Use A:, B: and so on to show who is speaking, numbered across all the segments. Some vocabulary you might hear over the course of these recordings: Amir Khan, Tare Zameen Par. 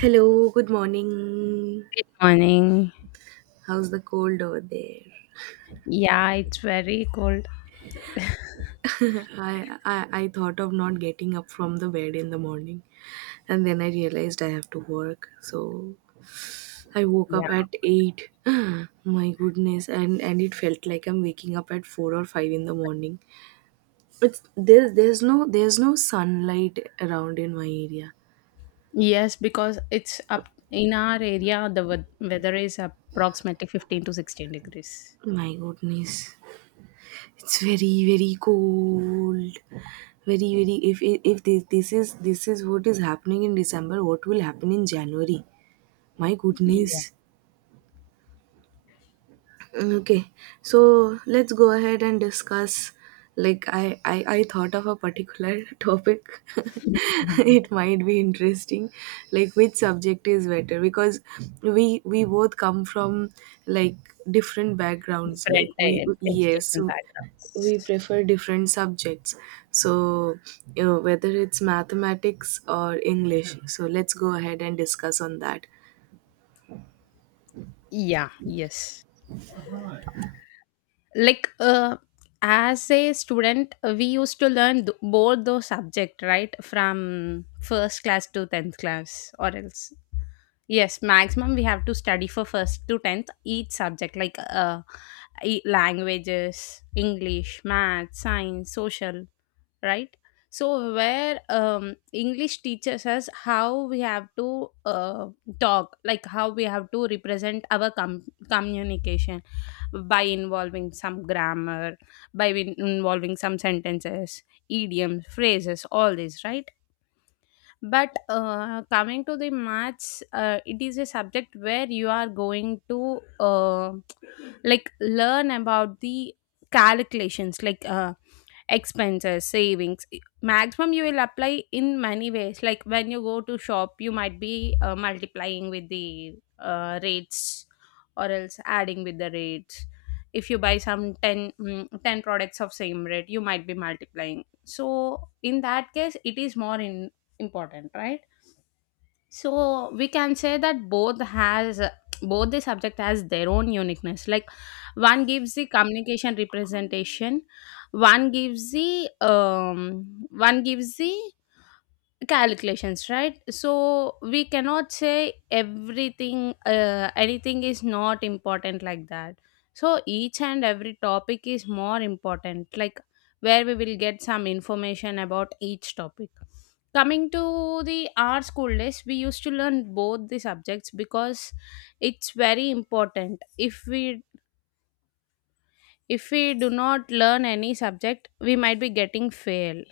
A: Hello, good morning.
B: Good morning.
A: How's the cold over there?
B: Yeah, it's very cold.
A: I thought of not getting up from the bed in the morning, and then I realized I have to work. So I woke
B: Yeah.
A: up at 8. My goodness. And it felt like I'm waking up at 4 or 5 in the morning. It's there's no sunlight around in my area.
B: Yes, because it's up in our area, the weather is approximately 15 to 16 degrees.
A: My goodness. It's very very cold. Very very. If if if this, this is this is what is happening in December, what will happen in January? My
B: Yeah.
A: goodness. Okay, so let's go ahead and discuss. Like I thought of a particular topic.
B: Mhm.
A: It might be interesting, like which subject is better, because we both come from like different backgrounds.
B: Different
A: Like we, yes,
B: education
A: so
B: backgrounds.
A: we prefer different subjects. So you know whether it's mathematics or English. So let's go ahead and discuss on that.
B: Yeah, yes. Like, as a student, we used to learn both those subject, right? From first class to 10th class, or else. Yes, maximum we have to study for first to 10th each subject like languages, English, math, science, social, right? So where English teaches us how we have to talk, like how we have to represent our communication by involving some grammar, by involving some sentences, idioms, phrases, all this, right? But coming to the maths, it is a subject where you are going to like learn about the calculations, like expenses, savings. Maximum you will apply in many ways, like when you go to shop you might be multiplying with the rates, or else adding with the rates. If you buy some 10 products of same rate, you might be multiplying, so in that case it is more important, right? So we can say that both the subject has their own uniqueness, like one gives the communication representation, one gives the calculations, right? So we cannot say everything anything is not important like that. So each and every topic is more important, like where we will get some information about each topic. Coming to the our school days, we used to learn both the subjects because it's very important. If we do not learn any subject, we might be getting fail.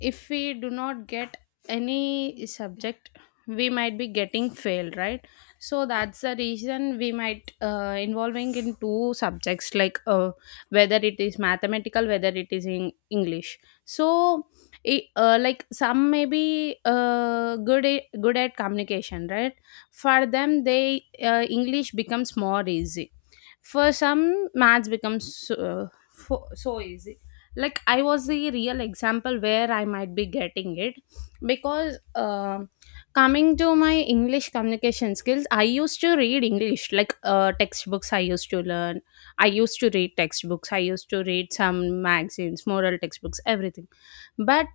B: If we do not get any subject, we might be getting failed, right? So that's the reason we might involving in two subjects, like whether it is mathematical, whether it is in english. So like some may be good at communication, right? For them, they english becomes more easy. For some, maths becomes so easy. Like I was the real example where I might be getting it, because coming to my English communication skills, I used to read English like textbooks. I used to learn. I used to read textbooks. I used to read some magazines, moral textbooks, everything. But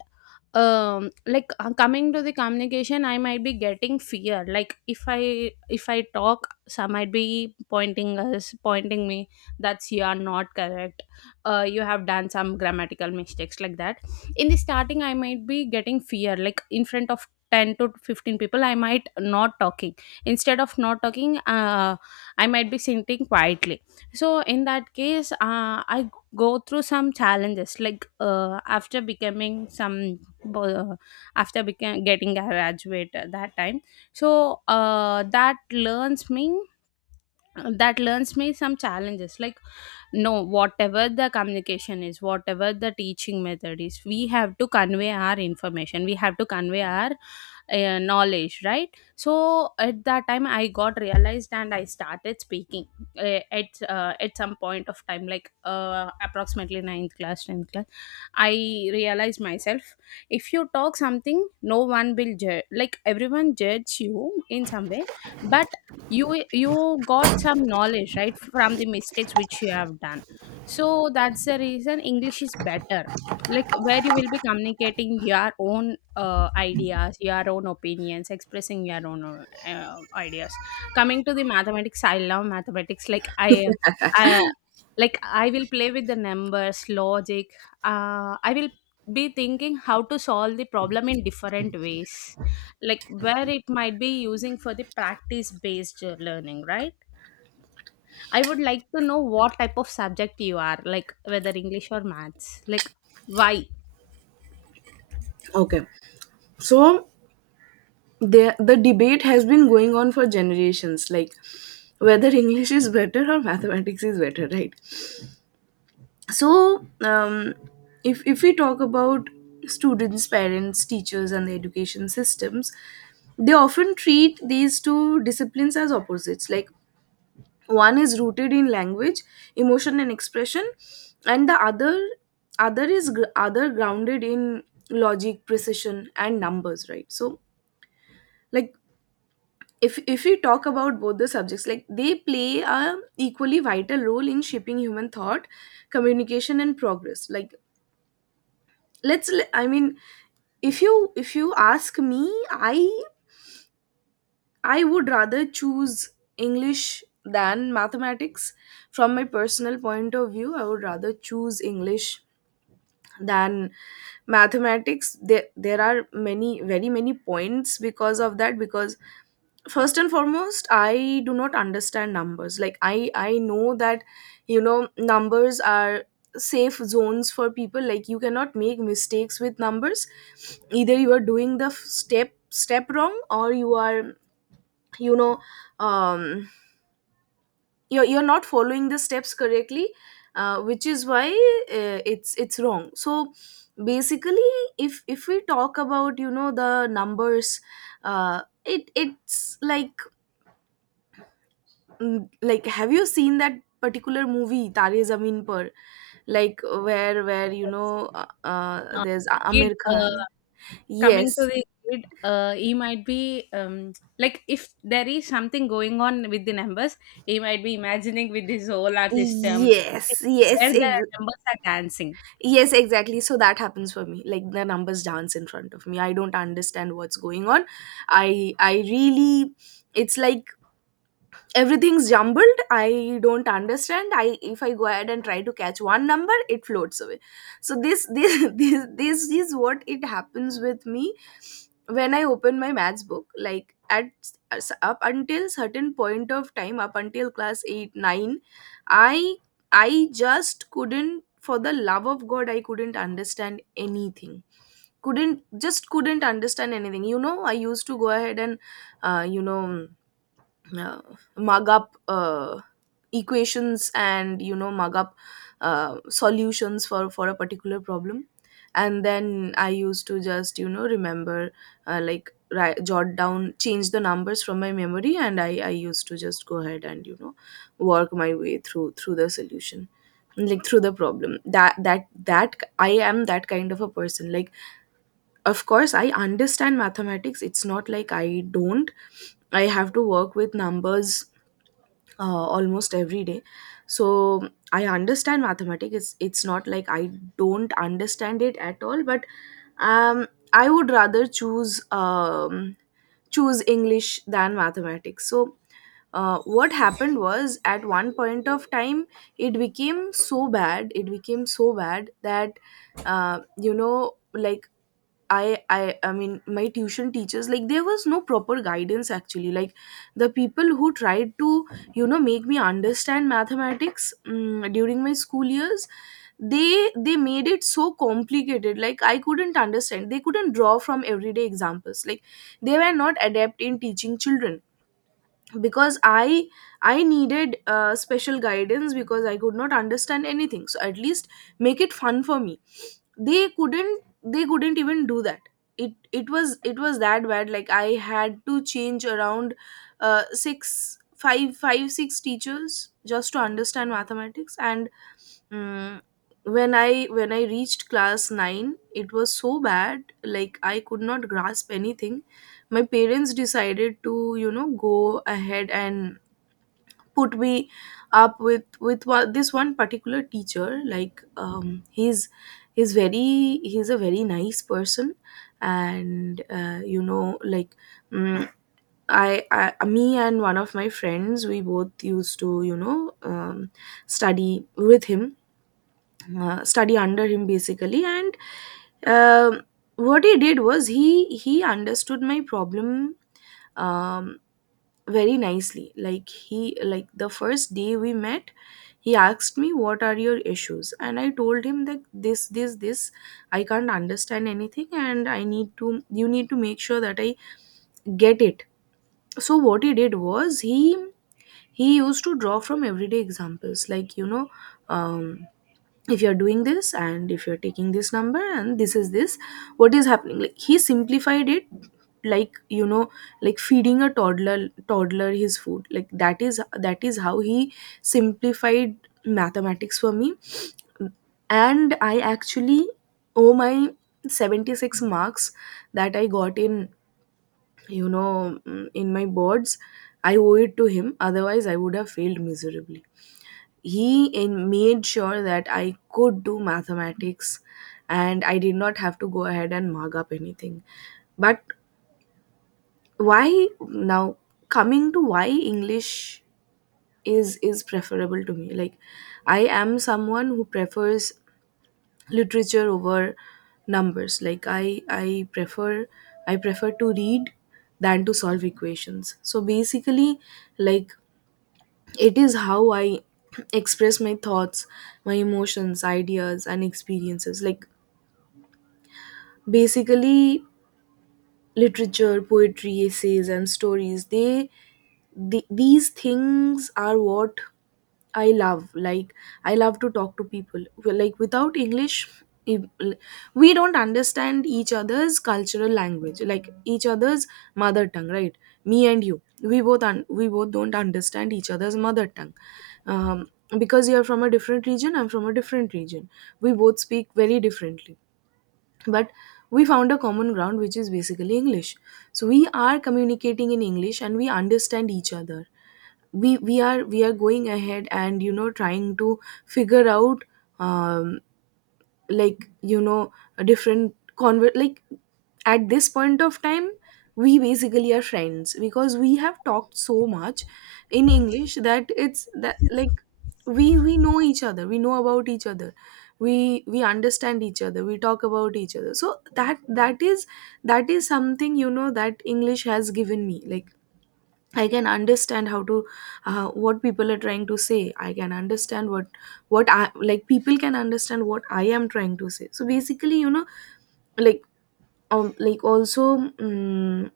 B: coming to the communication, I might be getting fear, like if i talk, some might be pointing us, pointing me, that's you are not correct, you have done some grammatical mistakes like that. In the starting, I might be getting fear, like in front of 10 to 15 people I might not talking. Instead of not talking, I might be sitting quietly. So in that case, I go through some challenges, like after becoming some uh, after became getting a graduate at that time. So learns me that learns me some challenges, like no, whatever the communication is, whatever the teaching method is, we have to convey our information, we have to convey our knowledge, right? So at that time I got realized and I started speaking at some point of time, like approximately ninth class, 10th class. I realized myself, if you talk something no one will judge, like everyone judge you in some way. But you got some knowledge right from the mistakes which you have done. So that's the reason english is better, like where you will be communicating your own ideas, your own opinions, expressing your own ideas. Coming to the mathematics, I love mathematics, like i i will play with the numbers, logic. I will be thinking how to solve the problem in different ways, like where it might be using for the practice based learning, right? I would like to know what type of subject you are, like whether english or maths, like why.
A: Okay, so the debate has been going on for generations, like whether English is better or mathematics is better, right? So if we talk about students, parents, teachers and the education systems, they often treat these two disciplines as opposites. Like one is rooted in language, emotion and expression, and the other other is gr- other grounded in logic, precision and numbers, right? So like if we talk about both the subjects, like they play a equally vital role in shaping human thought, communication and progress. Like I mean, if you ask me, i I would rather choose English than mathematics. From my personal point of view, I would rather choose English than mathematics. There are many, very many points because of that. Because first and foremost, I do not understand numbers. Like I know that, you know, numbers are safe zones for people. Like you cannot make mistakes with numbers. Either you are doing the step wrong, or you are, you know, um, you're not following the steps correctly, which is why it's wrong. So basically, if we talk about, you know, the numbers, uh, it's like, mm, like have you seen that particular movie Tare Zameen Par, like where you
B: Yes.
A: know,
B: uh,
A: there's
B: the kid,
A: Amir Khan?
B: coming to
A: Yes.
B: the kid, he might be like if there is something going on with the numbers, he might be imagining with the solar system,
A: Yes.
B: where the numbers are dancing.
A: Yes, exactly. So that happens for me. Like the numbers dance in front of me. I don't understand what's going on. I really, it's like everything's jumbled. I don't understand. I If I go ahead and try to catch one number, it floats away. So this, this is what it happens with me when I open my maths book. Like at up until certain point of time, up until class 8 9, i I just couldn't. For the love of god, I couldn't understand anything. Couldn't just couldn't understand anything. You know, I used to go ahead and, you know, uh, mug up, equations, and you know, mug up, solutions for a particular problem, and then I used to just, you know, remember, like write, jot down, change the numbers from my memory, and I used to just go ahead and, you know, work my way through the solution, like through the problem. That I am, that kind of a person. Like of course I understand mathematics. It's not like I don't. I have to work with numbers almost every day. So I understand mathematics. It's not like I don't understand it at all. But um, I would rather choose choose English than mathematics. So what happened was, at one point of time, it became so bad that, you know, like I mean, my tuition teachers, like there was no proper guidance actually. Like the people who tried to, you know, make me understand mathematics mm during my school years, they made it so complicated, like I couldn't understand. They couldn't draw from everyday examples. Like they were not adept in teaching children, because I needed special guidance, because I could not understand anything. So at least make it fun for me. They couldn't even do that. It was that bad. Like I had to change around 6, 5, 5, 6 teachers just to understand mathematics. And mm, when I reached class 9, it was so bad, like I could not grasp anything. My parents decided to, you know, go ahead and put me up with this one particular teacher. Like he's a very nice person, and you know, like mm, I me and one of my friends, we both used to, you know, study with him, study under him basically. And um, what he did was, he understood my problem um, very nicely. Like he, like the first day we met, he asked me what are your issues, and I told him that this, I can't understand anything, and I need to, you need to make sure that I get it. So what he did was, he used to draw from everyday examples. Like, you know, um, if you're doing this and if you're taking this number and this is this, what is happening. Like he simplified it, like you know, like feeding a toddler, his food. Like that is how he simplified mathematics for me. And I actually owe my 76 marks that I got in, you know, in my boards, I owe it to him. Otherwise I would have failed miserably. He in made sure that I could do mathematics, and I did not have to go ahead and mug up anything. But why now, coming to why English is preferable to me. Like I am someone who prefers literature over numbers. Like I prefer to read than to solve equations. So basically, like, it is how I express my thoughts, my emotions, ideas, and experiences. Like basically, literature, poetry, essays, and stories. The these things are what I love. Like I love to talk to people. Well, like without English, if- we don't understand each other's cultural language, like each other's mother tongue, right? Me and you, we both we both don't understand each other's mother tongue, um, because you're from a different region, I'm from a different region. We both speak very differently, but we found a common ground, which is basically English. So we are communicating in English and we understand each other. We are going ahead and, you know, trying to figure out, um, like you know, a different convert, like at this point of time, we basically are friends because we have talked so much in English that it's that, like we know each other, we know about each other, we understand each other, we talk about each other. So that that is something, you know, that English has given me. Like I can understand how to, what people are trying to say. I can understand what I like people can understand what I am trying to say. So basically, you know, like um, like also um,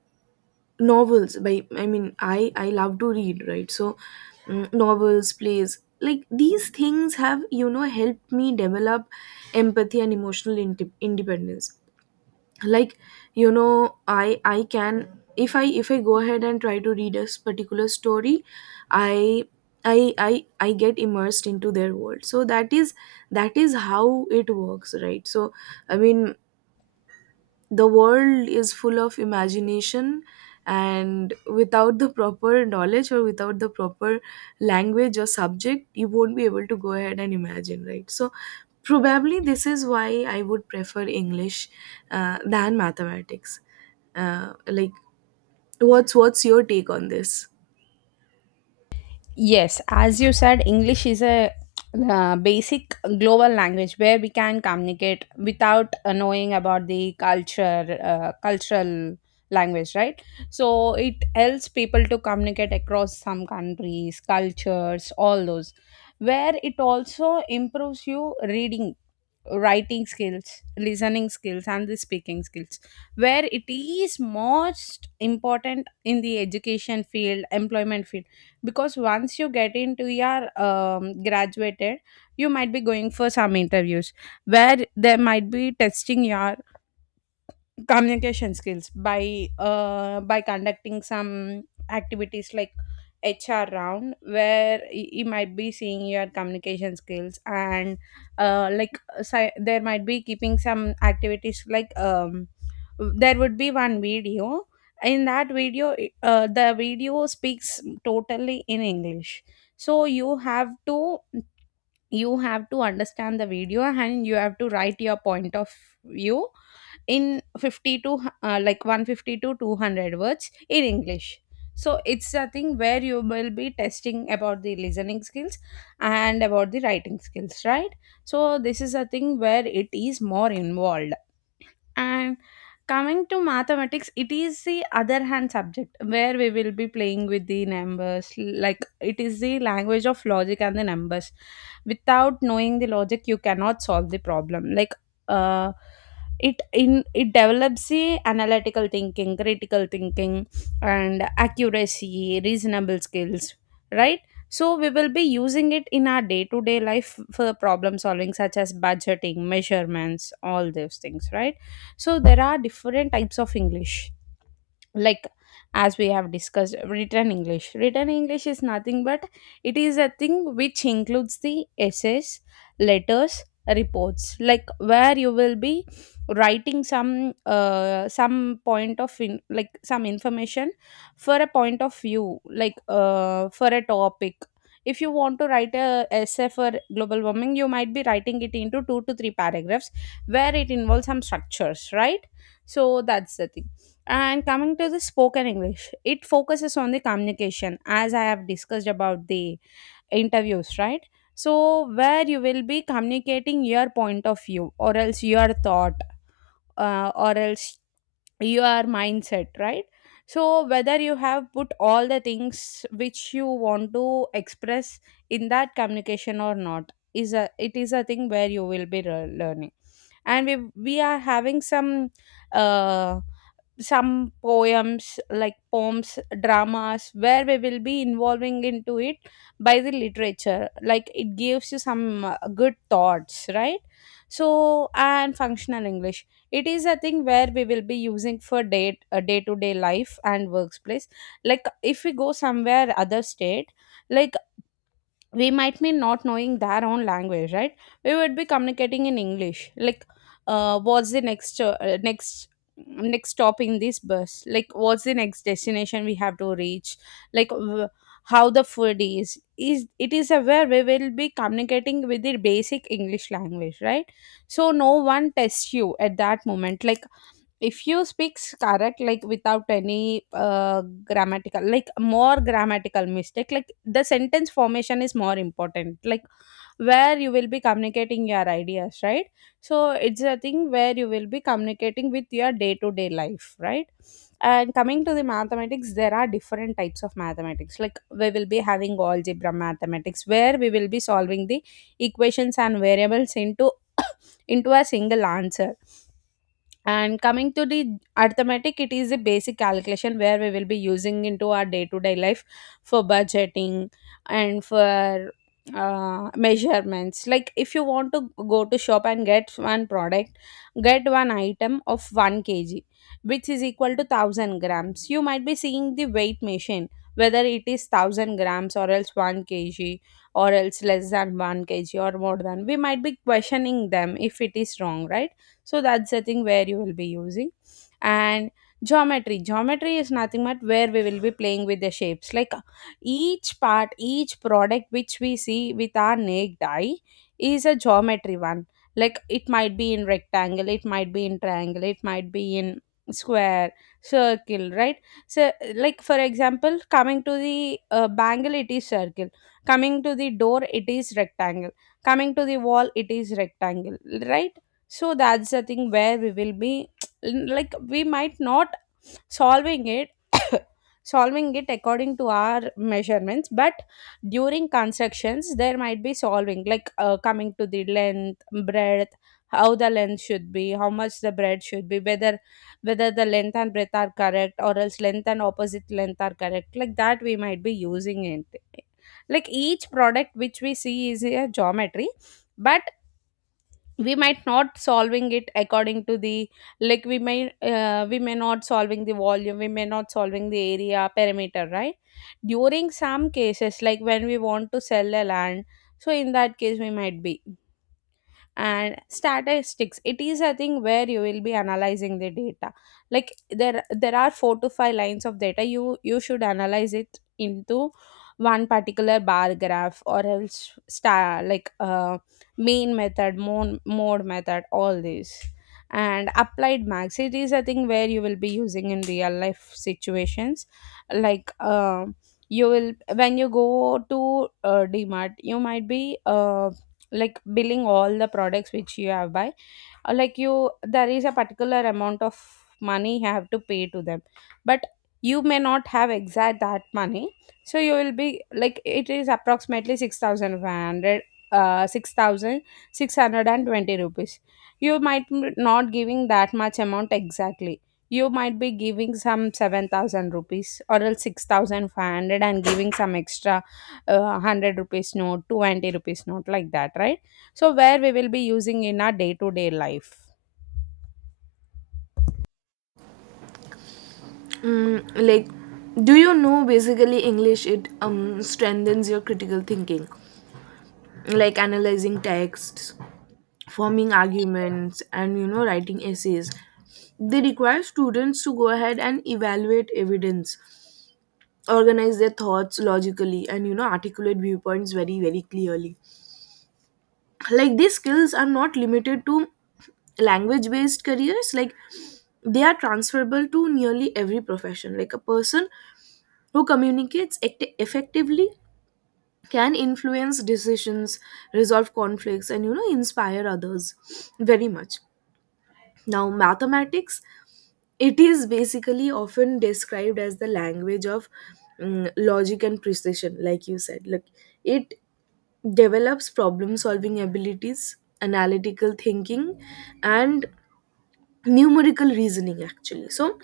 A: novels by, I love to read, right? So mm, novels, plays, like these things have, you know, helped me develop empathy and emotional independence. Like, you know, I can, if I go ahead and try to read a particular story, I I get immersed into their world. So that is how it works, right? So I mean, the world is full of imagination, and without the proper knowledge or without the proper language or subject, you won't be able to go ahead and imagine, right? So probably this is why I would prefer English than mathematics. Like, what's your take on this?
B: Yes, as you said, English is a basic global language where we can communicate without knowing about the culture, cultural language, right? So it helps people to communicate across some countries, cultures, all those. Where it also improves you reading, writing skills, listening skills, and the speaking skills, where it is most important in the education field, employment field, because once you get into your graduated, you might be going for some interviews where they might be testing your communication skills by conducting some activities like HR round, where you might be seeing your communication skills. And uh, like there might be keeping some activities like there would be one video. In that video, the video speaks totally in English, so you have to understand the video, and you have to write your point of view in 50 to like 150 to 200 words in english. So it's a thing where you will be testing about the listening skills and about the writing skills, right? So this is a thing where it is more involved. And coming to mathematics, it is the other hand subject where we will be playing with the numbers. Like it is the language of logic and the numbers. Without knowing the logic, you cannot solve the problem. Like uh, it develops the analytical thinking, critical thinking, and accuracy, reasonable skills. Right. So we will be using it in our day to day life for problem solving, such as budgeting, measurements, all those things, right? So there are different types of english, like as we have discussed, Written english is nothing but it is a thing which includes the essays, letters, reports, like where you will be writing some like some information for a point of view, like for a topic. If you want to write a essay for global warming, you might be writing it into two to three paragraphs, where it involves some structures, right? So that's the thing. And coming to the spoken English, it focuses on the communication, as I have discussed about the interviews, right? So, where you will be communicating your point of view, or else your thought, or else your mindset, right? So, whether you have put all the things which you want to express in that communication or not, is a it is a thing where you will be learning, and we are having some. Uh, some poems, like poems, dramas, where we will be involving into it by the literature, like it gives you some good thoughts, right? So and functional english, it is a thing where we will be using for day to day life and workplace. Like if we go somewhere other state, like we might be not knowing their own language, right? We would be communicating in english, like what's the next stop in this bus, like what's the next destination we have to reach, like how the food is it, is aware, we will be communicating with the basic english language, right? So no one tests you at that moment, like if you speak correct, like without any grammatical, like more grammatical mistake, like the sentence formation is more important, like where you will be communicating your ideas, right? So it's a thing where you will be communicating with your day to day life, right? And coming to the mathematics, there are different types of mathematics, like we will be having algebra mathematics where we will be solving the equations and variables into into a single answer. And coming to the arithmetic, it is a basic calculation where we will be using into our day to day life for budgeting and for measurements. Like if you want to go to shop and get one product, get one item of 1 kg, which is equal to 1,000 grams, you might be seeing the weight machine whether it is 1,000 grams or else 1 kg or else less than 1 kg or more, than we might be questioning them if it is wrong, right? So that's the thing where you will be using. And geometry is nothing but where we will be playing with the shapes, like each part, each product which we see with our naked eye is a geometry one. Like it might be in rectangle, it might be in triangle, it might be in square, circle, right? So like for example, coming to the bangle, it is circle. Coming to the door, it is rectangle. Coming to the wall, it is rectangle, right? So that's the thing where we will be like we might not solving it solving it according to our measurements, but during constructions there might be solving, like coming to the length, breadth, how the length should be, how much the breadth should be, whether whether the length and breadth are correct or else length and opposite length are correct, like that we might be using it. Like each product which we see is a geometry, but we might not solving it according to the, like we may not solving the volume, we may not solving the area, perimeter, right? During some cases like when we want to sell a land, so in that case we might be. And statistics, it is a thing where you will be analyzing the data. Like there are four to five lines of data, you should analyze it into one particular bar graph or else star, like main method, mode, mode method, all these. And applied max, it is a thing where you will be using in real life situations. Like you will, when you go to dmart, you might be like billing all the products which you have buy, or like you, there is a particular amount of money you have to pay to them, but you may not have exact that money. So you will be like it is approximately 6,500, uh, 6,620 rupees. You might not giving that much amount exactly, you might be giving some 7,000 rupees or else 6,500 and giving some extra 100 rupees note, 20 rupees note, like that, right? So where we will be using in our day to day life.
A: Mm, like, do you know, basically English it strengthens your critical thinking, like analyzing texts, forming arguments, and you know writing essays. They require students to go ahead and evaluate evidence, organize their thoughts logically, and you know articulate viewpoints very very clearly. Like these skills are not limited to language based careers. Like they are transferable to nearly every profession. Like a person who communicates effectively can influence decisions, resolve conflicts and, you know, inspire others very much. Now mathematics, it is basically often described as the language of mm, logic and precision, like you said. Like it develops problem solving abilities, analytical thinking, and numerical reasoning actually. So,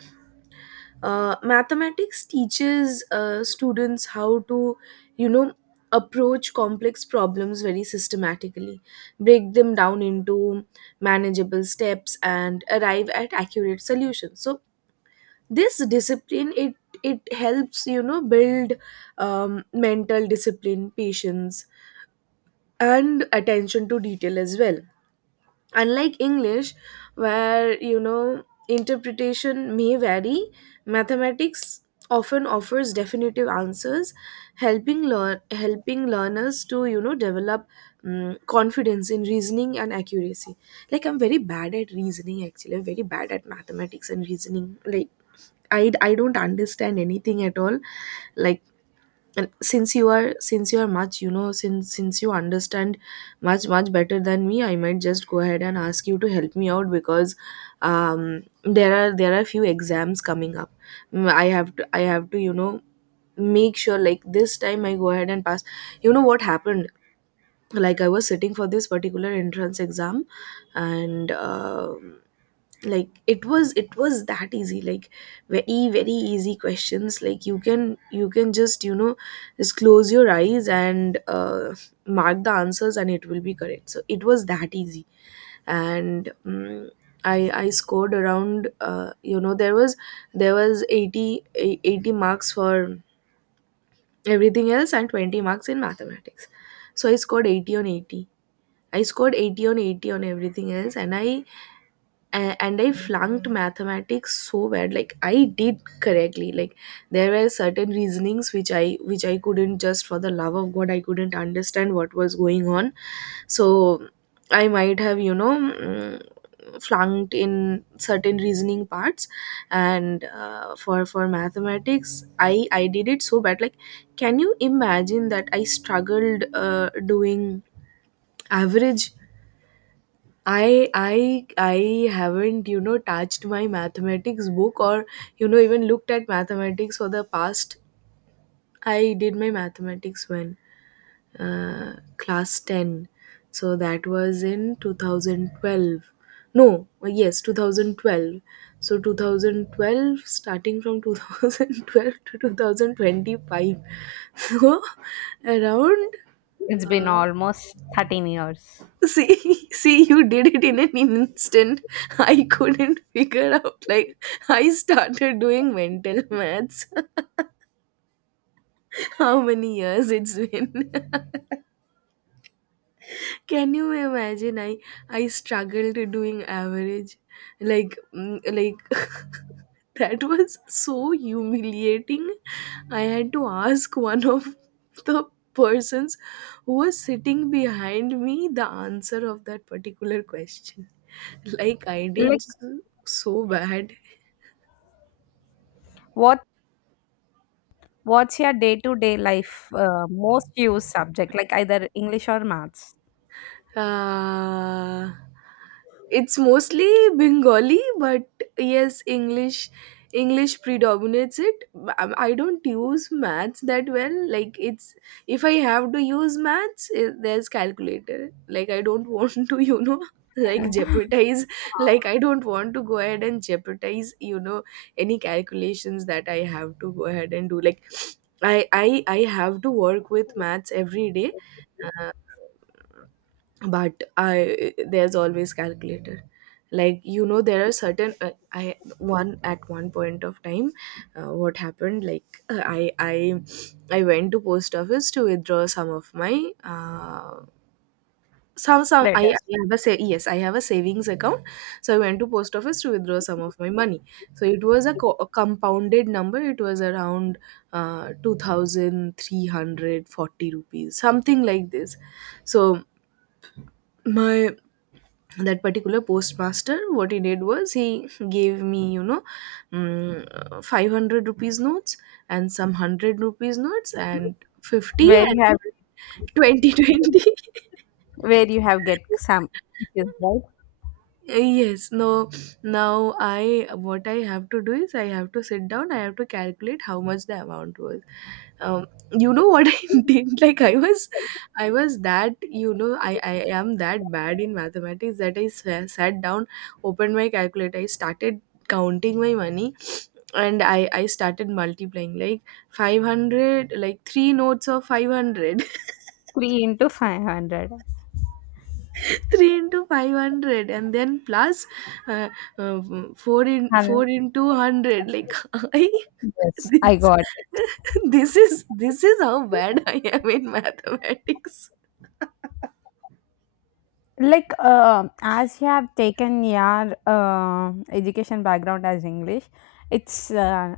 A: mathematics teaches students how to, you know, approach complex problems very systematically, break them down into manageable steps, and arrive at accurate solutions. So, this discipline, it helps build mental discipline, patience, and attention to detail as well. Unlike English, where interpretation may vary, mathematics often offers definitive answers, helping learners to develop confidence in reasoning and accuracy. Like, I'm very bad at reasoning actually. I'm very bad at mathematics and reasoning. Like, I don't understand anything at all. Like, and since you are much, since you understand much, much better than me. I might just go ahead and ask you to help me out, because um there are few exams coming up. I have to make sure, like, this time I go ahead and pass. You know what happened? Like, I was sitting for this particular entrance exam, and like, it was that easy. Like, very, very easy questions. Like, you can just just close your eyes and mark the answers, and it will be correct. So it was that easy. And I scored around, there was 80 marks for everything else and 20 marks in mathematics. So I scored 80 on 80 on everything else, and I flunked mathematics so bad. Like, I did correctly. Like, there were certain reasonings which I couldn't, just for the love of god, I couldn't understand what was going on. So I might have flunked in certain reasoning parts. And for mathematics, I did it so bad. Like, can you imagine that I struggled doing average? I haven't touched my mathematics book, or even looked at mathematics for the past. I did my mathematics when, uh, class 10, so that was in 2012. No, yes, 2012. So 2012, starting from 2012 to 2025. So, around.
B: It's been
A: Uh,
B: almost 13 years.
A: See, see, you did it in an instant. I couldn't figure out. Like, I started doing mental maths. How many years it's been? Can you imagine? I struggled doing average, like, like, that was so humiliating. I had to ask one of the persons who was sitting behind me the answer of that particular question. Like, I did
B: Like
A: so bad.
B: what what's your day-to-day life most used subject, like either English or maths?
A: Uh, it's mostly Bengali, but yes, English predominates it. I don't use maths that well. Like, it's, if I have to use maths, there's calculator. Like, I don't want to, like, jeopardize. Like, I don't want to go ahead and jeopardize, any calculations that I have to go ahead and do. Like, I have to work with maths every day. Uh, but I there's always calculator. Like, there are certain, I one at one point of time, what happened? Like, I went to post office to withdraw some of my, some
B: Let
A: I
B: us.
A: have a sa- yes, I have a savings account. So I went to post office to withdraw some of my money. So it was a compounded number. It was around 2340 rupees, something like this. So my that particular postmaster, what he did was, he gave me, 500 rupees notes, and some 100 rupees notes, and 50,
B: Where you
A: and 20 20.
B: where you have get some confused, right?
A: Yes, no, now I what I have to do is, I have to sit down, I have to calculate how much the amount was. Um, you know what I did? Like, I was that, I am that bad in mathematics, that I sat down, opened my calculator, I started counting my money, and I started multiplying, like, 500, like three notes of 500.
B: Three into 500.
A: 3 into 500, and then plus uh, uh,
B: And
A: 4 into 100, like, I
B: yes, I
A: this
B: got it.
A: this is how bad I am in mathematics.
B: Like as you have taken your education background as English, it's uh,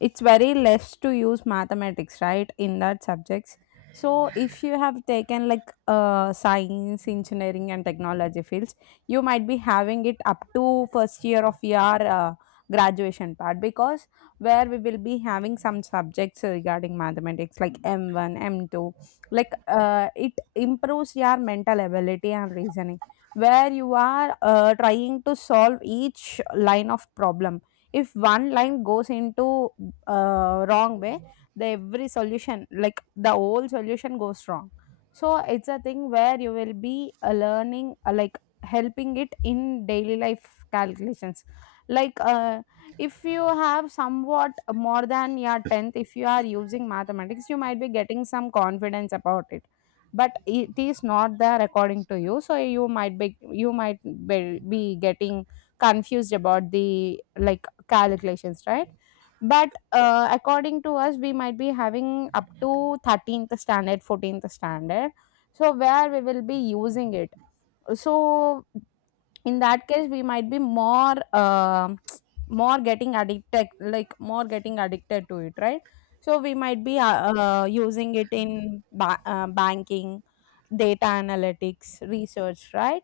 B: it's very less to use mathematics, right, in that subjects. So if you have taken like science, engineering and technology fields, you might be having it up to first year of your graduation part, because where we will be having some subjects regarding mathematics like m1, m2. Like it improves your mental ability and reasoning, where you are trying to solve each line of problem. If one line goes into wrong way, the every solution, like the whole solution goes wrong. So it's a thing where you will be learning like helping it in daily life calculations. Like if you have somewhat more than your 10th, if you are using mathematics you might be getting some confidence about it. But it is not there according to you, so you might be you might be be getting confused about the, like, calculations, right? But according to us, we might be having up to 13th standard, 14th standard, so where we will be using it. So in that case, we might be more. More getting addicted to it, right? So we might be using it in banking, data analytics, research, right?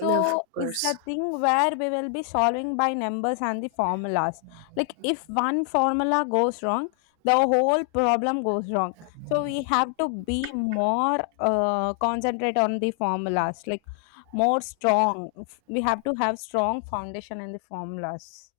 A: Of
B: it's
A: course.
B: a thing where we will be solving by numbers and the formulas. Like if one formula goes wrong, the whole problem goes wrong. So we have to be more concentrate on the formulas, like more strong. We have to have strong foundation in the formulas.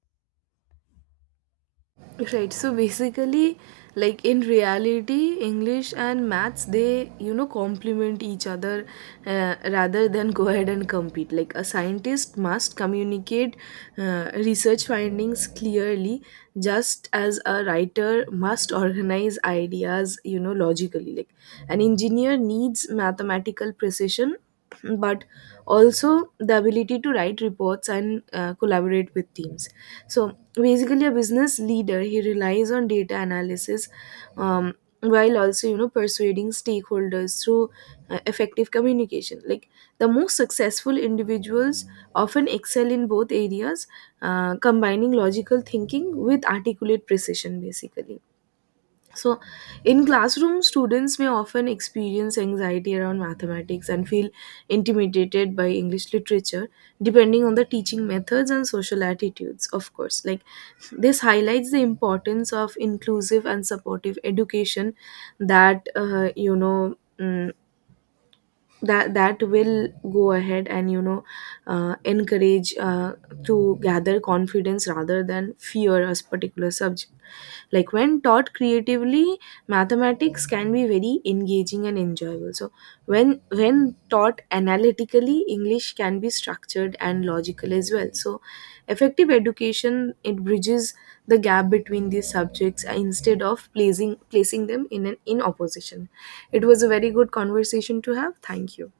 A: Right. So basically, like, in reality, English and maths, they complement each other, rather than go ahead and compete. Like, a scientist must communicate research findings clearly, just as a writer must organize ideas logically. Like, an engineer needs mathematical precision, but also the ability to write reports and collaborate with teams. So basically, a business leader, he relies on data analysis, um, while also persuading stakeholders through effective communication. Like, the most successful individuals often excel in both areas, combining logical thinking with articulate precision, basically. So, in classroom, students may often experience anxiety around mathematics and feel intimidated by English literature, depending on the teaching methods and social attitudes, of course. Like, this highlights the importance of inclusive and supportive education that, uh, you know, mm, that will go ahead and encourage, to gather confidence rather than fear a particular subject. Like, when taught creatively, mathematics can be very engaging and enjoyable. So, when taught analytically, English can be structured and logical as well. So, effective education, it bridges the gap between these subjects, instead of placing them in opposition. It was a very good conversation to have. Thank you.